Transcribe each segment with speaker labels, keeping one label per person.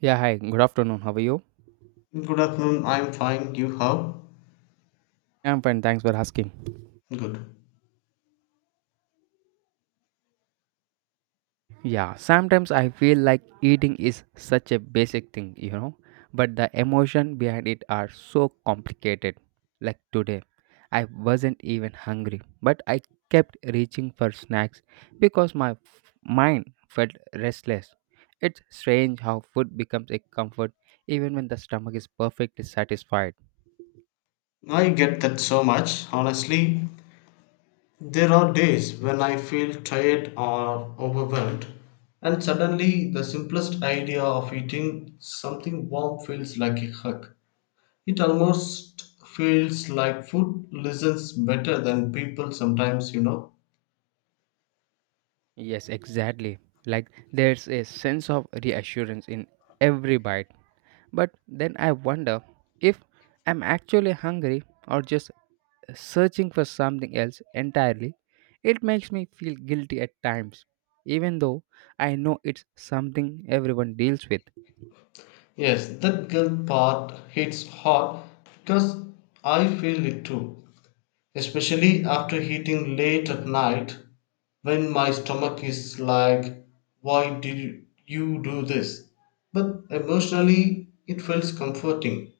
Speaker 1: Yeah, hi, good afternoon. How are you?
Speaker 2: Good afternoon, I'm fine. You how?
Speaker 1: I'm fine, thanks for asking.
Speaker 2: Good.
Speaker 1: Yeah, sometimes I feel like eating is such a basic thing, you know, but the emotion behind it are so complicated. Like today, I wasn't even hungry, but I kept reaching for snacks because mind felt restless. It's strange how food becomes a comfort even when the stomach is perfectly satisfied.
Speaker 2: I get that so much. Honestly, there are days when I feel tired or overwhelmed, and suddenly the simplest idea of eating something warm feels like a hug. It almost feels like food listens better than people sometimes, you know.
Speaker 1: Yes, exactly. Like there's a sense of reassurance in every bite. But then I wonder if I'm actually hungry or just searching for something else entirely. It makes me feel guilty at times, even though I know it's something everyone deals with.
Speaker 2: Yes, that guilt part hits hard because I feel it too. Especially after eating late at night when my stomach is like, "Why did you do this?" But emotionally, it feels comforting.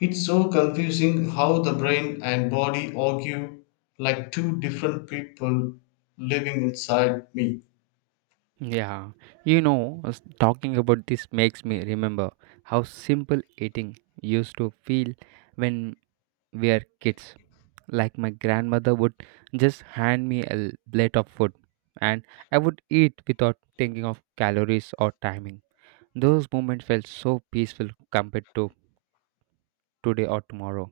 Speaker 2: It's so confusing how the brain and body argue like two different people living inside me.
Speaker 1: Yeah, you know, us talking about this makes me remember how simple eating used to feel when were kids. Like my grandmother would just hand me a plate of food and I would eat without thinking of calories or timing. Those moments felt so peaceful compared to today or tomorrow.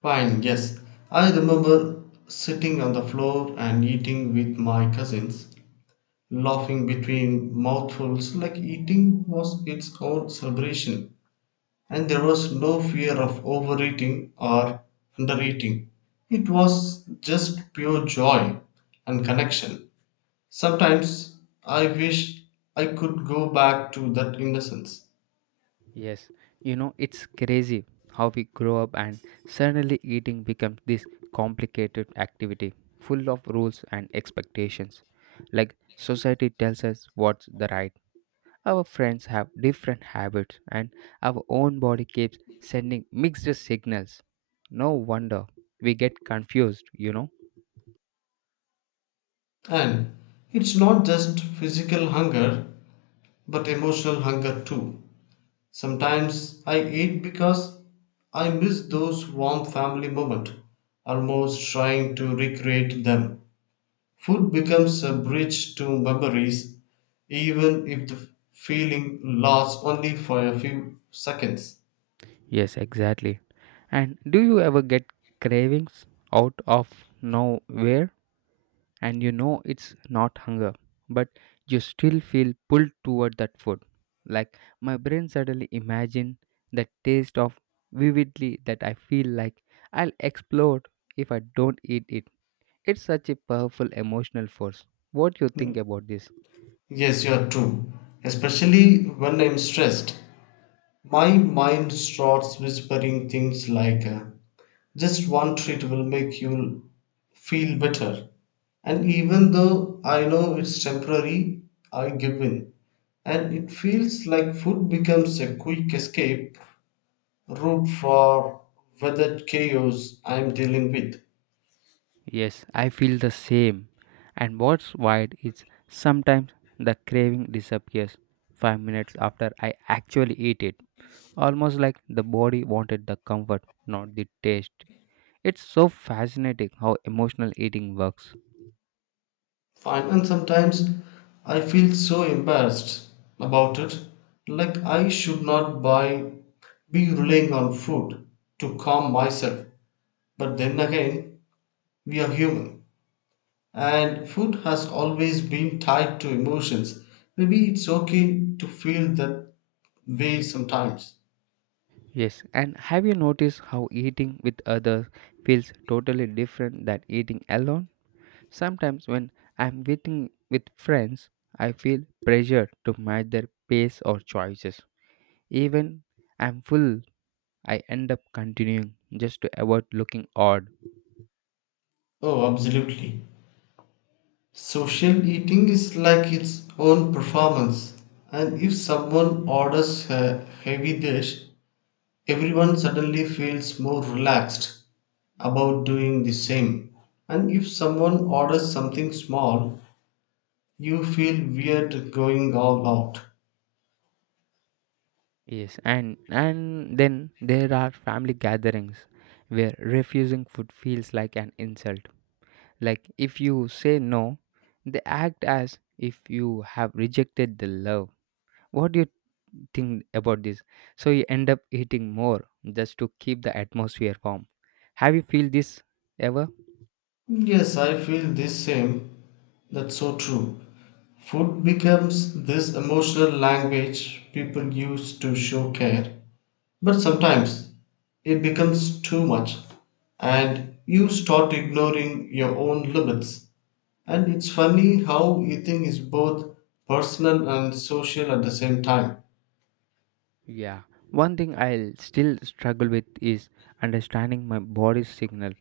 Speaker 2: Fine, yes. I remember sitting on the floor and eating with my cousins, laughing between mouthfuls like eating was its own celebration. And there was no fear of overeating or undereating. It was just pure joy and connection. Sometimes I wish I could go back to that innocence.
Speaker 1: Yes, you know, it's crazy how we grow up and suddenly eating becomes this complicated activity full of rules and expectations. Like society tells us what's the right. Our friends have different habits, and our own body keeps sending mixed signals. No wonder we get confused, you know?
Speaker 2: And it's not just physical hunger, but emotional hunger too. Sometimes I eat because I miss those warm family moments, almost trying to recreate them. Food becomes a bridge to memories, even if the feeling lasts only for a few seconds.
Speaker 1: Yes, exactly. And do you ever get cravings out of nowhere? And you know it's not hunger, but you still feel pulled toward that food. Like my brain suddenly imagine the taste of vividly that I feel like I'll explode if I don't eat it. It's such a powerful emotional force. What you think about this?
Speaker 2: Yes, you are true. Especially when I'm stressed, my mind starts whispering things like, just one treat will make you feel better. And even though I know it's temporary, I give in. And it feels like food becomes a quick escape root for whether chaos I'm dealing with.
Speaker 1: Yes, I feel the same. And what's wild is sometimes the craving disappears 5 minutes after I actually eat it, almost like the body wanted the comfort, not the taste. It's so fascinating how emotional eating works.
Speaker 2: Fine, and sometimes I feel so embarrassed about it, like I should not buy, be relying on food to calm myself. But then again, we are human, and food has always been tied to emotions. Maybe it's okay to feel that way sometimes.
Speaker 1: Yes, and have you noticed how eating with others feels totally different than eating alone? Sometimes when I'm waiting with friends, I feel pressured to match their pace or choices. Even I'm full, I end up continuing just to avoid looking odd.
Speaker 2: Oh, absolutely. Social eating is like its own performance, and if someone orders a heavy dish, everyone suddenly feels more relaxed about doing the same. And if someone orders something small, you feel weird going all out.
Speaker 1: Yes, and then there are family gatherings where refusing food feels like an insult. Like if you say no, they act as if you have rejected the love. What do you think about this, so you end up eating more just to keep the atmosphere warm. Have you feel this ever?
Speaker 2: Yes, I feel the same. That's so true. Food becomes this emotional language people use to show care. But sometimes it becomes too much, and you start ignoring your own limits. And it's funny how eating is both personal and social at the same time.
Speaker 1: Yeah, one thing I'll still struggle with is understanding my body's signal.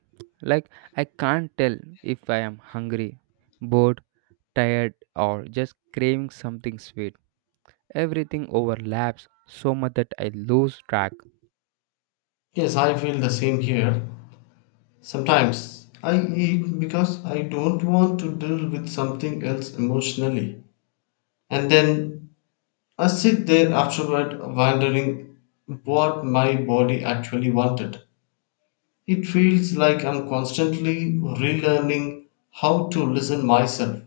Speaker 1: Like I can't tell if I am hungry, bored, tired, or just craving something sweet. Everything overlaps so much that I lose track.
Speaker 2: Yes, I feel the same here. Sometimes I eat because I don't want to deal with something else emotionally. And then I sit there afterward wondering what my body actually wanted. It feels like I'm constantly relearning how to listen myself.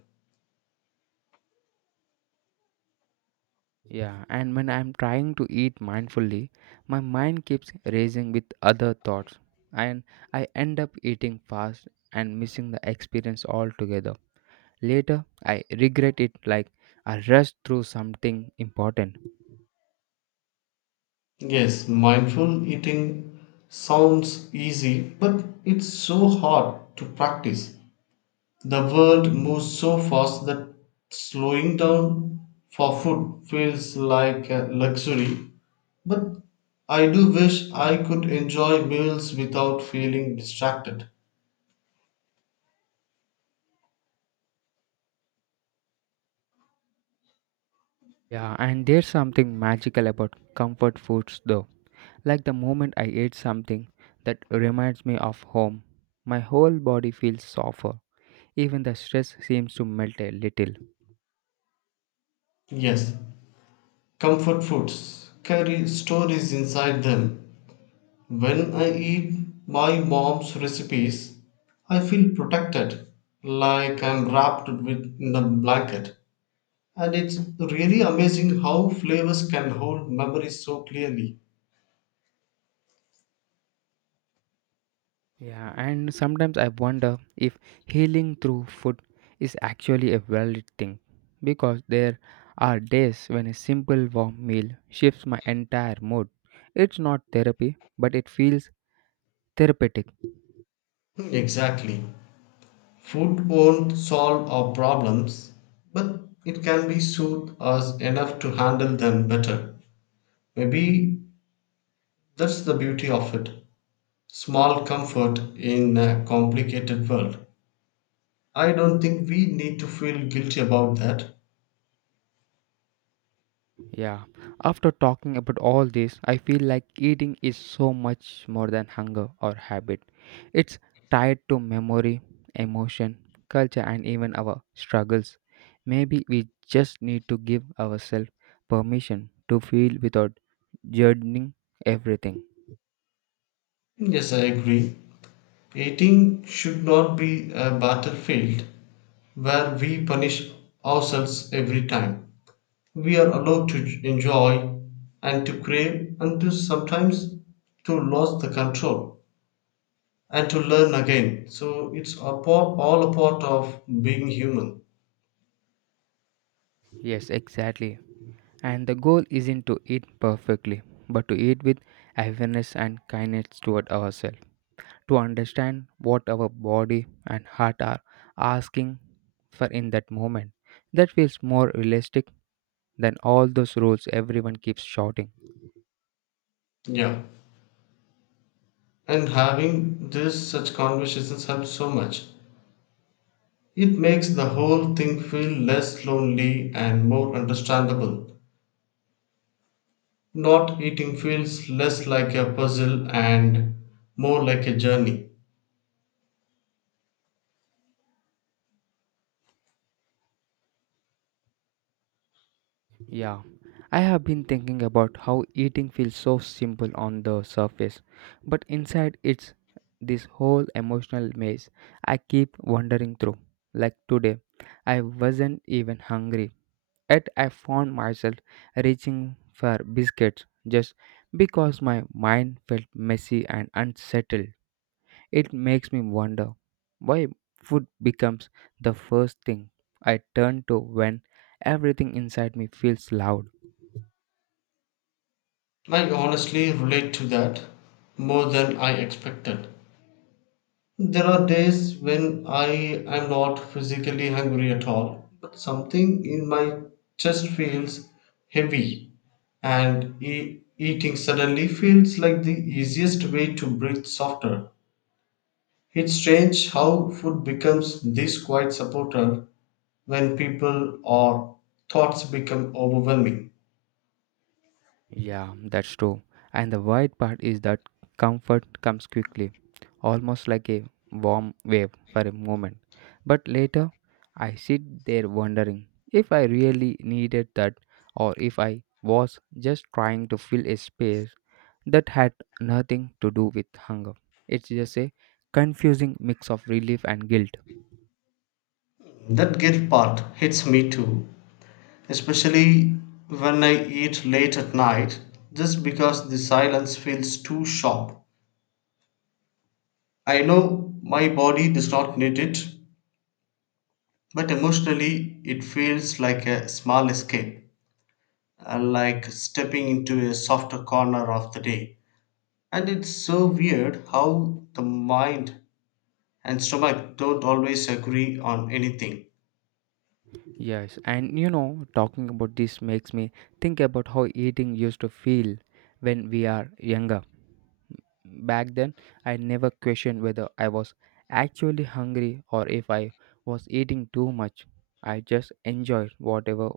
Speaker 1: Yeah, and when I'm trying to eat mindfully, my mind keeps racing with other thoughts, and I end up eating fast and missing the experience altogether. Later, I regret it like I rushed through something important.
Speaker 2: Yes, mindful eating sounds easy, but it's so hard to practice. The world moves so fast that slowing down for food feels like a luxury. But I do wish I could enjoy meals without feeling distracted.
Speaker 1: Yeah, and there's something magical about comfort foods though. Like the moment I ate something that reminds me of home, my whole body feels softer. Even the stress seems to melt a little.
Speaker 2: Yes, comfort foods carry stories inside them. When I eat my mom's recipes, I feel protected, like I'm wrapped with, in a blanket. And it's really amazing how flavors can hold memories so clearly.
Speaker 1: Yeah, and sometimes I wonder if healing through food is actually a valid thing because there are days when a simple warm meal shifts my entire mood. It's not therapy, but it feels therapeutic.
Speaker 2: Exactly. Food won't solve our problems, but it can be soothe us enough to handle them better. Maybe that's the beauty of it. Small comfort in a complicated world. I don't think we need to feel guilty about that.
Speaker 1: Yeah, after talking about all this, I feel like eating is so much more than hunger or habit. It's tied to memory, emotion, culture, and even our struggles. Maybe we just need to give ourselves permission to feel without judging everything.
Speaker 2: Yes, I agree. Eating should not be a battlefield where we punish ourselves every time. We are allowed to enjoy and to crave and to sometimes to lose the control and to learn again. So it's a part, all a part of being human.
Speaker 1: Yes, exactly. And the goal isn't to eat perfectly, but to eat with awareness and kindness toward ourselves. To understand what our body and heart are asking for in that moment. That feels more realistic than all those rules everyone keeps shouting.
Speaker 2: Yeah. And having this such conversations helps so much. It makes the whole thing feel less lonely and more understandable. Not eating feels less like a puzzle and more like a journey.
Speaker 1: Yeah, I have been thinking about how eating feels so simple on the surface, but inside it's this whole emotional maze I keep wandering through. Like today, I wasn't even hungry, yet I found myself reaching for biscuits just because my mind felt messy and unsettled. It makes me wonder why food becomes the first thing I turn to when everything inside me feels loud.
Speaker 2: I honestly relate to that more than I expected. There are days when I am not physically hungry at all, but something in my chest feels heavy, and eating suddenly feels like the easiest way to breathe softer. It's strange how food becomes this quiet supporter when people or thoughts become overwhelming.
Speaker 1: Yeah, that's true. And the wild part is that comfort comes quickly, almost like a warm wave for a moment. But later, I sit there wondering if I really needed that or if I was just trying to fill a space that had nothing to do with hunger. It's just a confusing mix of relief and guilt.
Speaker 2: That guilt part hits me too, especially when I eat late at night just because the silence feels too sharp. I know my body does not need it, but emotionally it feels like a small escape, like stepping into a softer corner of the day. And it's so weird how the mind and stomach don't always agree on anything.
Speaker 1: Yes, and you know, talking about this makes me think about how eating used to feel when we are younger. Back then, I never questioned whether I was actually hungry or if I was eating too much. I just enjoyed whatever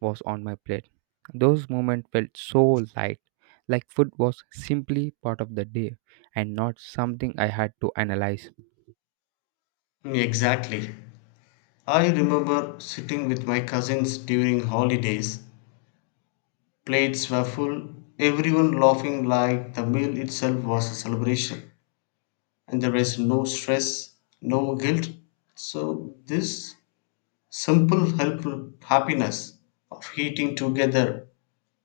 Speaker 1: was on my plate. Those moments felt so light, like food was simply part of the day and not something I had to analyze.
Speaker 2: Mm, exactly. I remember sitting with my cousins during holidays. Plates were full, everyone laughing like the meal itself was a celebration. And there was no stress, no guilt. So, this simple, helpful happiness of eating together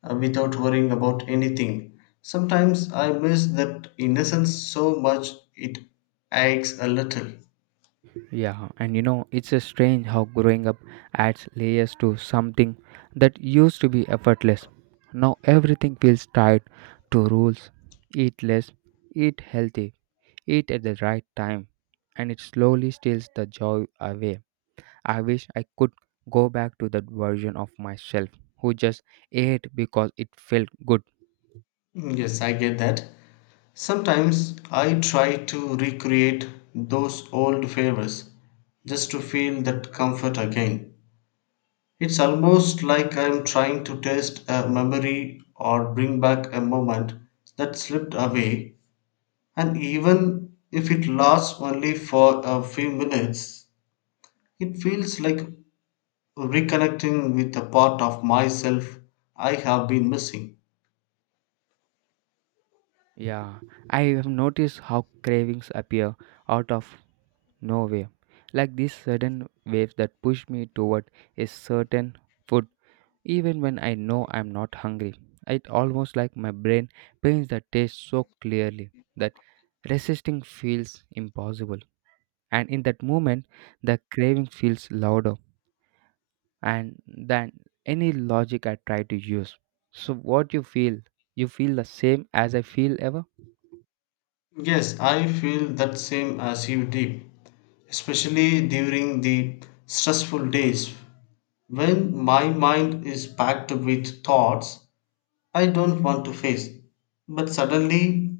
Speaker 2: without worrying about anything. Sometimes I miss that innocence so much it aches a little.
Speaker 1: Yeah, and you know, it's a strange how growing up adds layers to something that used to be effortless. Now everything feels tied to rules. Eat less, eat healthy, eat at the right time, and it slowly steals the joy away. I wish I could go back to that version of myself who just ate because it felt good.
Speaker 2: Mm, yes, I get that. Sometimes I try to recreate those old favors just to feel that comfort again. It's almost like I'm trying to taste a memory or bring back a moment that slipped away, and even if it lasts only for a few minutes, it feels like reconnecting with a part of myself I have been missing.
Speaker 1: Yeah, I have noticed how cravings appear out of no way. Like these sudden waves that push me toward a certain food, even when I know I'm not hungry. It almost like my brain paints the taste so clearly that resisting feels impossible. And in that moment, the craving feels louder and than any logic I try to use. So what you feel? You feel the same as I feel ever?
Speaker 2: Yes, I feel that same as you did, especially during the stressful days. When my mind is packed with thoughts I don't want to face, but suddenly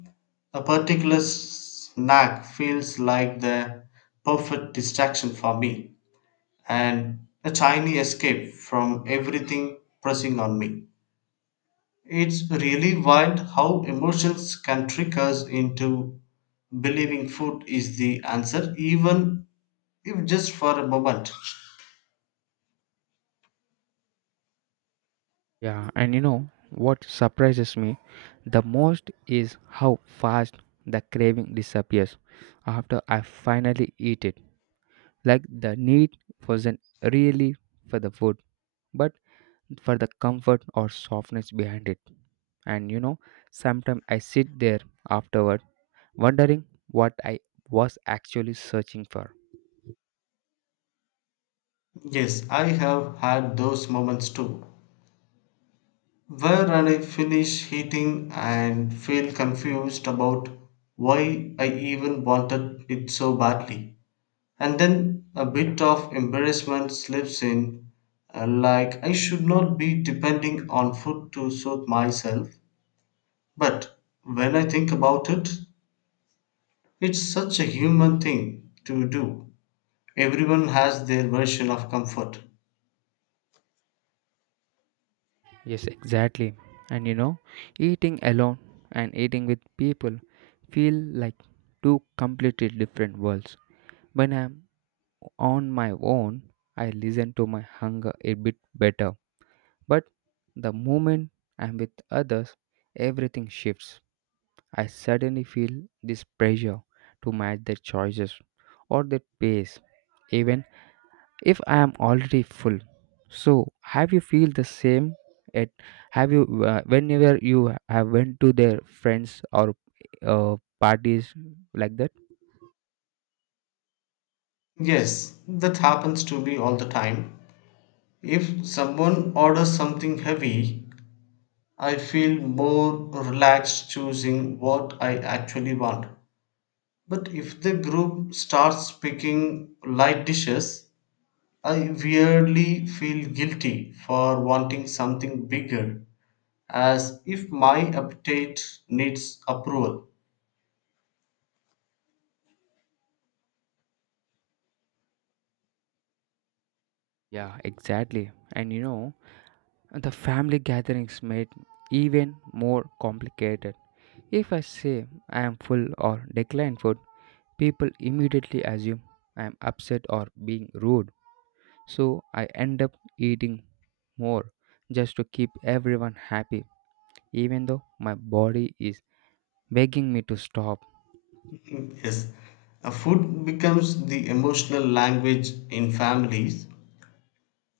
Speaker 2: a particular snack feels like the perfect distraction for me and a tiny escape from everything pressing on me. It's really wild how emotions can trick us into believing food is the answer, even if just for a moment.
Speaker 1: Yeah, and you know what surprises me the most is how fast the craving disappears after I finally eat it. Like the need wasn't really for the food, but for the comfort or softness behind it. And you know, sometimes I sit there afterward wondering what I was actually searching for.
Speaker 2: Yes, I have had those moments too, where I finish eating and feel confused about why I even wanted it so badly. And then a bit of embarrassment slips in, like I should not be depending on food to soothe myself. But when I think about it, it's such a human thing to do. Everyone has their version of comfort.
Speaker 1: Yes, exactly. And you know, eating alone and eating with people feel like two completely different worlds. When I'm on my own, I listen to my hunger a bit better. But the moment I'm with others, everything shifts. I suddenly feel this pressure to match their choices or their pace, even if I am already full. So have you feel the same at, have you, whenever you have went to their friends or parties like that?
Speaker 2: Yes, that happens to me all the time. If someone orders something heavy, I feel more relaxed choosing what I actually want. But if the group starts picking light dishes, I weirdly feel guilty for wanting something bigger as if my appetite needs approval.
Speaker 1: Yeah, exactly, and you know the family gatherings made even more complicated. If I say I am full or decline food, people immediately assume I am upset or being rude, so I end up eating more just to keep everyone happy, even though my body is begging me to stop.
Speaker 2: Yes, food becomes the emotional language in families.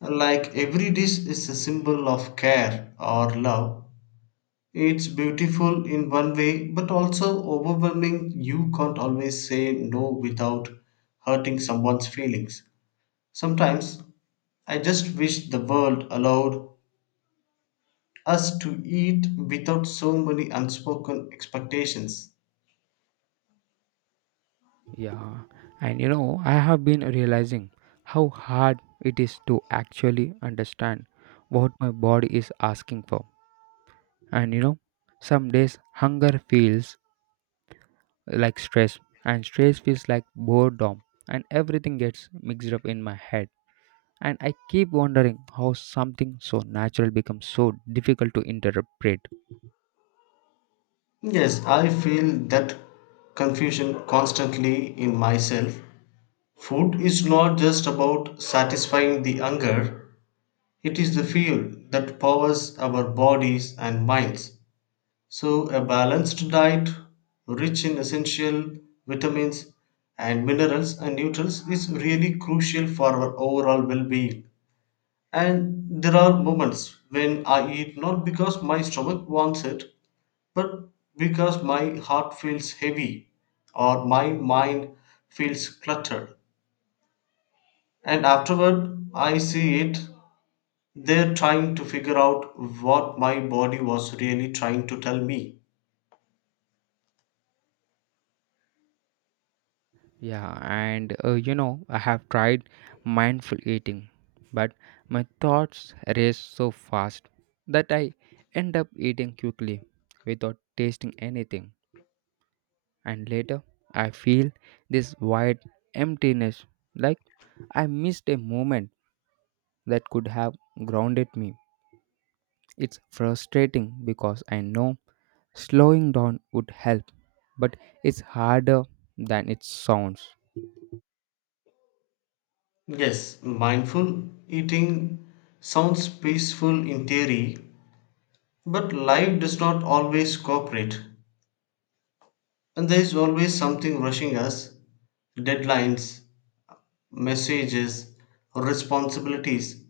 Speaker 2: Like every dish is a symbol of care or love. It's beautiful in one way, but also overwhelming. You can't always say no without hurting someone's feelings. Sometimes I just wish the world allowed us to eat without so many unspoken expectations.
Speaker 1: Yeah, and you know, I have been realizing how hard it is to actually understand what my body is asking for. And you know, some days hunger feels like stress, and stress feels like boredom, and everything gets mixed up in my head. And I keep wondering how something so natural becomes so difficult to interpret.
Speaker 2: Yes, I feel that confusion constantly in myself. Food is not just about satisfying the hunger, it is the fuel that powers our bodies and minds. So, a balanced diet, rich in essential vitamins and minerals and nutrients, is really crucial for our overall well being. And there are moments when I eat not because my stomach wants it, but because my heart feels heavy or my mind feels cluttered. And afterward, I see it there trying to figure out what my body was really trying to tell me.
Speaker 1: Yeah, and you know, I have tried mindful eating, but my thoughts race so fast that I end up eating quickly without tasting anything, and later I feel this wide emptiness, like I missed a moment that could have grounded me. It's frustrating because I know slowing down would help, but it's harder than it sounds.
Speaker 2: Yes, mindful eating sounds peaceful in theory, but life does not always cooperate, and there is always something rushing us deadlines, messages, responsibilities,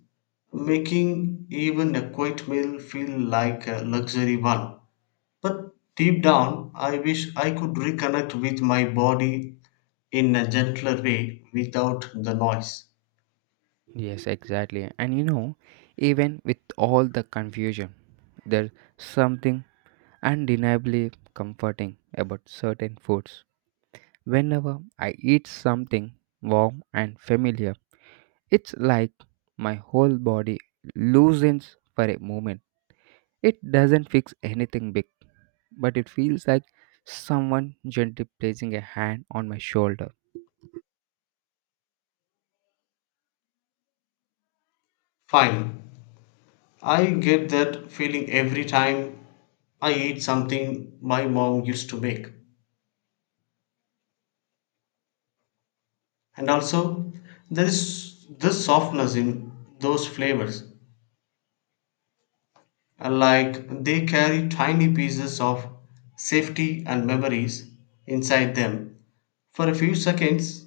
Speaker 2: making even a quiet meal feel like a luxury one. But deep down, I wish I could reconnect with my body in a gentler way without the noise.
Speaker 1: Yes, exactly. And you know, even with all the confusion, there's something undeniably comforting about certain foods. Whenever I eat something warm and familiar, it's like my whole body loosens for a moment. It doesn't fix anything big, but it feels like someone gently placing a hand on my shoulder.
Speaker 2: Fine, I get that feeling every time I eat something my mom used to make. And also, there is this softness in those flavors. Like they carry tiny pieces of safety and memories inside them. For a few seconds,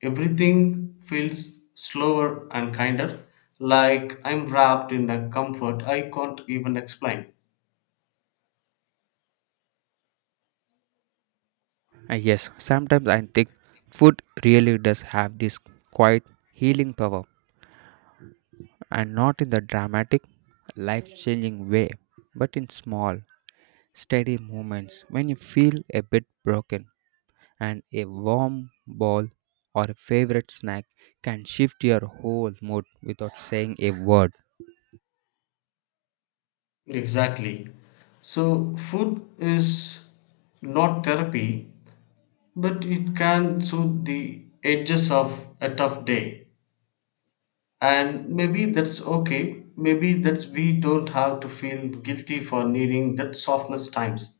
Speaker 2: everything feels slower and kinder, like I'm wrapped in a comfort I can't even explain.
Speaker 1: Yes, sometimes I think food really does have this quiet healing power, and not in the dramatic, life changing way, but in small, steady moments when you feel a bit broken and a warm ball or a favorite snack can shift your whole mood without saying a word.
Speaker 2: Exactly. So, food is not therapy, but it can soothe the edges of a tough day. And maybe that's okay. Maybe that's we don't have to feel guilty for needing that softness times.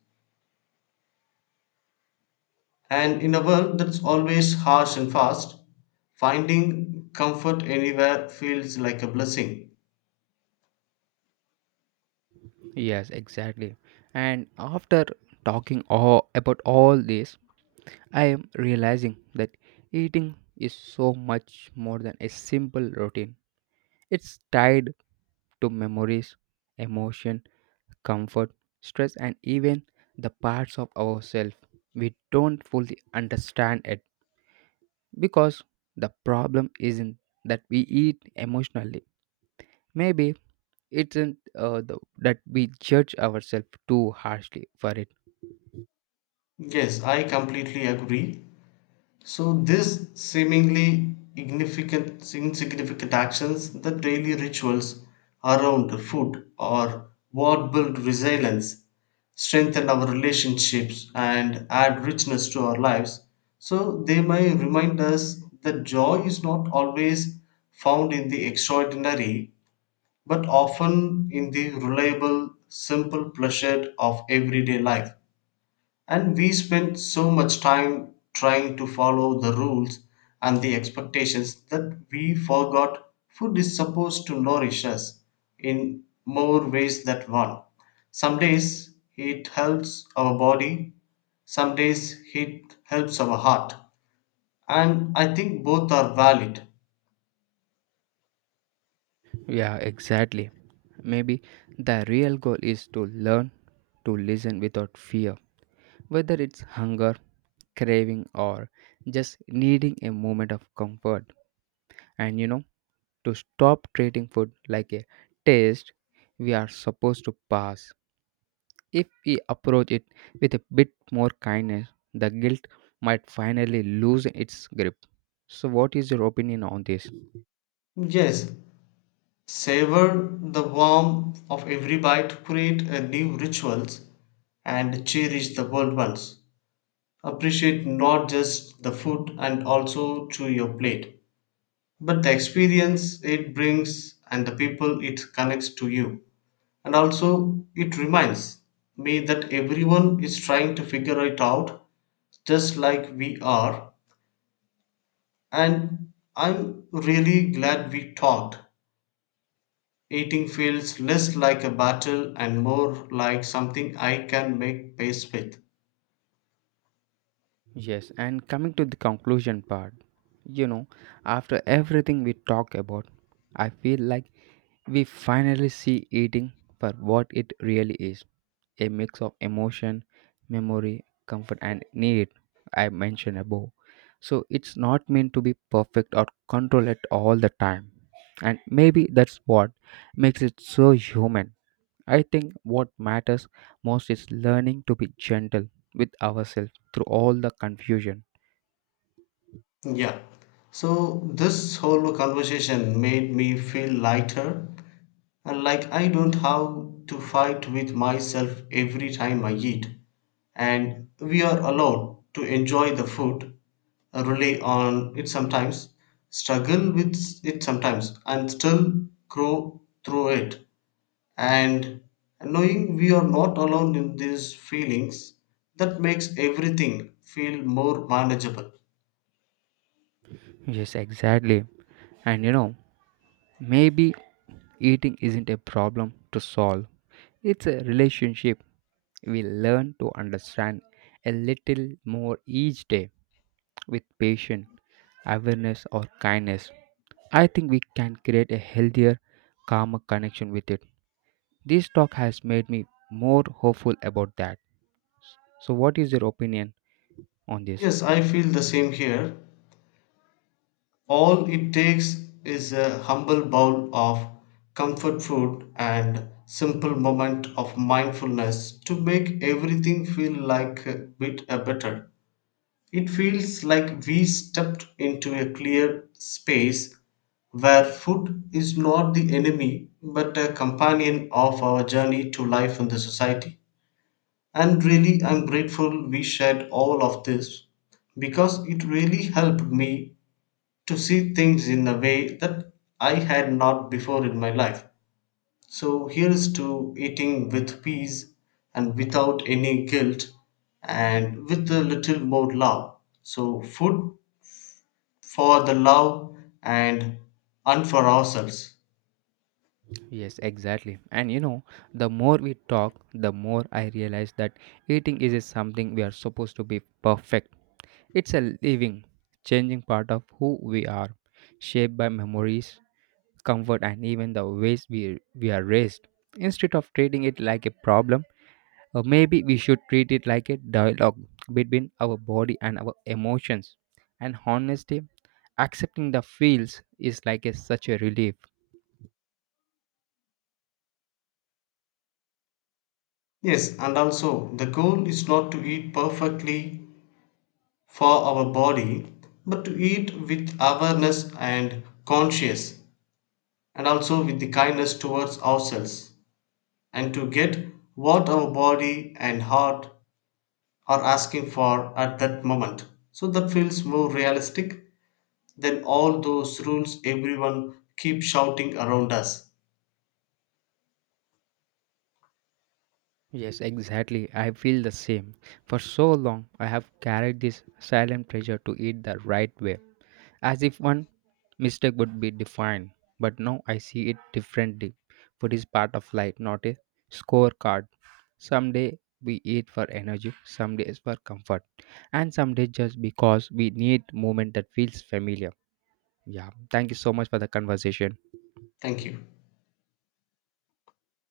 Speaker 2: And in a world that's always harsh and fast, finding comfort anywhere feels like a blessing.
Speaker 1: Yes, exactly. And after talking all about all this, I am realizing that eating is so much more than a simple routine. It's tied to memories, emotion, comfort, stress, and even the parts of ourselves we don't fully understand it, because the problem isn't that we eat emotionally. Maybe it's that we judge ourselves too harshly for it.
Speaker 2: Yes, I completely agree. So these seemingly insignificant actions, the daily rituals around food or what build resilience, strengthen our relationships and add richness to our lives. So they may remind us that joy is not always found in the extraordinary, but often in the reliable, simple pleasure of everyday life. And we spend so much time trying to follow the rules and the expectations that we forgot food is supposed to nourish us in more ways than one. Some days it helps our body, some days it helps our heart. And I think both are valid.
Speaker 1: Yeah, exactly. Maybe the real goal is to learn to listen without fear, whether it's hunger, craving, or just needing a moment of comfort. And you know, to stop treating food like a test we are supposed to pass. If we approach it with a bit more kindness, the guilt might finally lose its grip. So what is your opinion on this?
Speaker 2: Yes, savor the warmth of every bite, create a new rituals, and cherish the world once. Appreciate not just the food and also to your plate, but the experience it brings and the people it connects to you. And also it reminds me that everyone is trying to figure it out just like we are. And I'm really glad we talked. Eating feels less like a battle and more like something I can make peace with.
Speaker 1: Yes, and coming to the conclusion part, you know, after everything we talk about, I feel like we finally see eating for what it really is: a mix of emotion, memory, comfort, and need I mentioned above. So it's not meant to be perfect or control it all the time. And maybe that's what makes it so human. I think what matters most is learning to be gentle with ourselves through all the confusion.
Speaker 2: Yeah. So this whole conversation made me feel lighter and like I don't have to fight with myself every time I eat. And we are allowed to enjoy the food, rely on it sometimes, struggle with it sometimes, and still grow through it. And knowing we are not alone in these feelings, that makes everything feel more manageable.
Speaker 1: Yes, exactly. And you know, maybe eating isn't a problem to solve, it's a relationship. We learn to understand a little more each day. With patience, awareness, or kindness, I think we can create a healthier, calmer connection with it. This talk has made me more hopeful about that. So, what is your opinion on this?
Speaker 2: Yes, I feel the same here. All it takes is a humble bowl of comfort food and simple moment of mindfulness to make everything feel like a bit better. It feels like we stepped into a clear space where food is not the enemy but a companion of our journey to life in the society. And really, I'm grateful we shared all of this because it really helped me to see things in a way that I had not before in my life. So here's to eating with peace and without any guilt and with a little more love. So, food for the love and and for ourselves.
Speaker 1: Yes, exactly. And you know, the more we talk, the more I realize that eating is something we are supposed to be perfect. It's a living, changing part of who we are, shaped by memories, comfort, and even the ways we are raised. Instead of treating it like a problem, maybe we should treat it like a dialogue between our body and our emotions. And honestly, accepting the feels is like a, such a relief.
Speaker 2: Yes, and also the goal is not to eat perfectly for our body, but to eat with awareness and conscious, and also with the kindness towards ourselves. And to get what our body and heart are asking for at that moment. So that feels more realistic than all those rules everyone keeps shouting around us.
Speaker 1: Yes, exactly. I feel the same. For so long, I have carried this silent pressure to eat the right way, as if one mistake would be defined. But now I see it differently. Food is part of life, not a scorecard. Some day we eat for energy, some days for comfort, and some days just because we need movement that feels familiar. Yeah, thank you so much for the conversation.
Speaker 2: Thank you.